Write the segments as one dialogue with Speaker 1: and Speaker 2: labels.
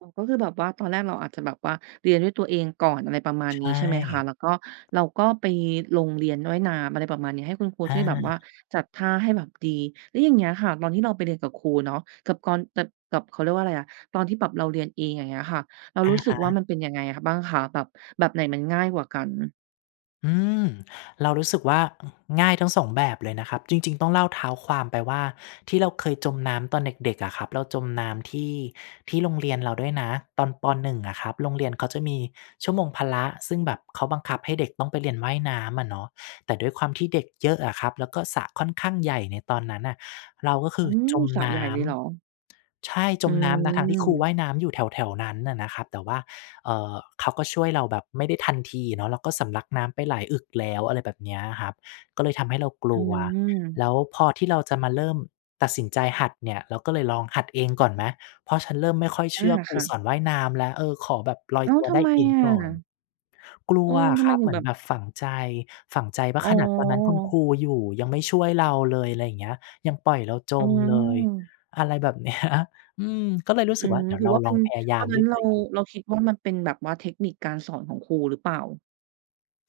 Speaker 1: อ๋อ ก็คือแบบว่าตอนแรกเราอาจจะแบบว่าเรียนด้วยตัวเองก่อน อะไรประมาณ
Speaker 2: ใช
Speaker 1: นี้
Speaker 2: ่
Speaker 1: ใช่ไหมคะ แล้วก็เราก็ไปลงเรียนว่ายน้ำ อะไรประมาณนี้ ให้คุณครู
Speaker 2: อ
Speaker 1: ช่วยแบบว่า
Speaker 2: า
Speaker 1: จัดท่าให้แบบดี แล้วอย่างเงี้ยค่ะ ตอนที่เราไปเรียนกับครูเนาะ กับตอน กับ กับ เขาเรียกว่าอะไรอะ ตอนที่แบบเราเรียนเอง อย่างเงี้ยค่ะ เรา
Speaker 2: อะ
Speaker 1: รู้สึ
Speaker 2: ฮ
Speaker 1: กว่า
Speaker 2: ะ
Speaker 1: มันเป็นยังไง อ บ้างคะ แบบ แบบไหนมันง่ายกว่ากัน?
Speaker 2: อืม เรารู้สึกว่า อ ง่ายทั้ง 2 แบบเลยนะครับ จริง ๆ ต้องเล่าเท้าความไปว่า ที่เราเคยจมน้ำตอนเด็ก ๆ อะครับ เราจมน้ำที่ ที่โรงเรียนเราด้วยนะ ตอน ป. 1 อะครับ โรงเรียนเขาจะมีชั่วโมงพละ ซึ่งแบบเขาบังคับให้เด็กต้องไปเรียนว่ายน้ำอะเนาะ แต่ด้วยความที่เด็กเยอะอะครับ แล้วก็สระค่อนข้างใหญ่ในตอนนั้นน่ะ เราก็ค
Speaker 1: อ
Speaker 2: ื
Speaker 1: ื
Speaker 2: อ
Speaker 1: ม
Speaker 2: จม
Speaker 1: สระ
Speaker 2: น
Speaker 1: ใหญ
Speaker 2: ้
Speaker 1: ่เล
Speaker 2: ำ
Speaker 1: ยเหรอ?
Speaker 2: ใช่จ
Speaker 1: อ
Speaker 2: มน้ำนะ ทั้งที่ครูว
Speaker 1: ืม
Speaker 2: ่ายน้ำอยู่แถว ๆ นั้นน่ะนะครับ แต่ว่า เอ่อ เขาก็ช่วยเราแบบไม่ได้ทันทีเนาะ เราก็สำลักน้ำไปหลายอึกแล้ว อะไรแบบเนี้ยอะครับ ก็เลยทำให้เราก
Speaker 1: อ
Speaker 2: ล
Speaker 1: ื
Speaker 2: ัว
Speaker 1: ม
Speaker 2: แล้วพอที่เราจะมาเริ่มตัดสินใจหัดเนี่ย เราก็เลยลองหัดเองก่อนนะ เพราะฉันเริ่มไม่ค่อยเ
Speaker 1: อ
Speaker 2: ช
Speaker 1: า
Speaker 2: ื่อคร
Speaker 1: ค
Speaker 2: ู
Speaker 1: ่ะ
Speaker 2: สอนว่ายน้ำแล้ว เออ ขอแบบลอย
Speaker 1: อ้า
Speaker 2: ต
Speaker 1: ว
Speaker 2: ัว
Speaker 1: ท
Speaker 2: ได
Speaker 1: ำ
Speaker 2: ้
Speaker 1: ไม
Speaker 2: เอง
Speaker 1: อ
Speaker 2: ก่อน
Speaker 1: ะ?
Speaker 2: กล
Speaker 1: อ
Speaker 2: ั
Speaker 1: ื
Speaker 2: ว
Speaker 1: ม
Speaker 2: อ
Speaker 1: ท
Speaker 2: ะ
Speaker 1: ำ
Speaker 2: ค
Speaker 1: ไม
Speaker 2: รับ
Speaker 1: ถึ
Speaker 2: เห
Speaker 1: ง
Speaker 2: มื
Speaker 1: แบ
Speaker 2: อน
Speaker 1: บ
Speaker 2: แบบฝังใจ ฝังใจว่
Speaker 1: อ
Speaker 2: า
Speaker 1: ๋
Speaker 2: "ขนาดตอนนั้นคุณ
Speaker 1: อ
Speaker 2: ครูอยู่ยังไม่ช่วยเราเลย" อะไรอย่างเงี้ย "ยังปล่อยเราจ
Speaker 1: อื
Speaker 2: มเลย"
Speaker 1: ม
Speaker 2: อะไรแบบ เนี้ย อืม ก็เลยรู้
Speaker 1: อื
Speaker 2: สึกว่
Speaker 1: ม
Speaker 2: าเดี๋ย
Speaker 1: หร
Speaker 2: ว
Speaker 1: ื
Speaker 2: เ
Speaker 1: อ
Speaker 2: รา
Speaker 1: ว่าเ
Speaker 2: ล
Speaker 1: ป็
Speaker 2: อ
Speaker 1: น
Speaker 2: งพยาย
Speaker 1: ต
Speaker 2: า
Speaker 1: อ
Speaker 2: ม
Speaker 1: นนั
Speaker 2: ด
Speaker 1: ้
Speaker 2: ้ว
Speaker 1: น
Speaker 2: ย
Speaker 1: เ
Speaker 2: ต
Speaker 1: ร
Speaker 2: ั
Speaker 1: า
Speaker 2: วเอง
Speaker 1: เราคิดว่ามันเป็นแบบว่าเทคนิคการสอนของครูหรือเปล่า?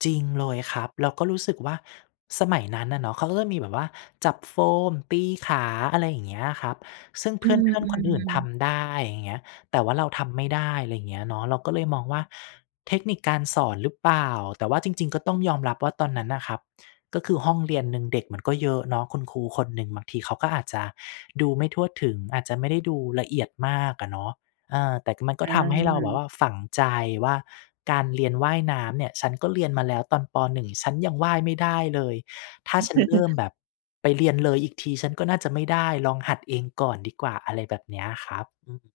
Speaker 2: จริงเลยครับ เราก็รู้สึกว่า สมัยนั้นน่ะเนาะเขาก็จะมีแบบว่า จับโฟม ตีขา อะไรอย่างเงี้ยครับ ซึ่งเ
Speaker 1: อ
Speaker 2: พ
Speaker 1: ื
Speaker 2: ื่อน ๆ คนอื่น
Speaker 1: ม
Speaker 2: ท
Speaker 1: ๆ
Speaker 2: ำได้ อย่างเงี้ย แต่ว่าเราทำไม่ได้ อะไรอย่างเงี้ยเนาะ เราก็เลยมองว่าเทคนิคการสอนหรือเปล่า แต่ว่าจริง ๆ ก็ต้องยอมรับว่าตอนนั้นน่ะครับก็คือห้องเรียนหนึ่งเด็กมันก็เยอะเนาะ คุณครูคนหนึ่งบางทีเขาก็อาจจะดูไม่ทั่วถึง อาจจะไม่ได้ดูละเอียดมากอะเนาะ เออ แต่ ก มันก็ทำให้เราแบบ
Speaker 1: อา
Speaker 2: ว่าฝังใจว่า "การเรียนว่ายน้ำเนี่ย ฉันก็เรียนมาแล้วตอน ป. 1 ฉันยังว่ายไม่ได้เลย ถ้าฉันเริ่มแบบไปเรียนเลยอีกที ฉันก็น่าจะไม่ได้ ลองหัดเองก่อนดีกว่า" อะไรแบบเนี้ยครับ อืม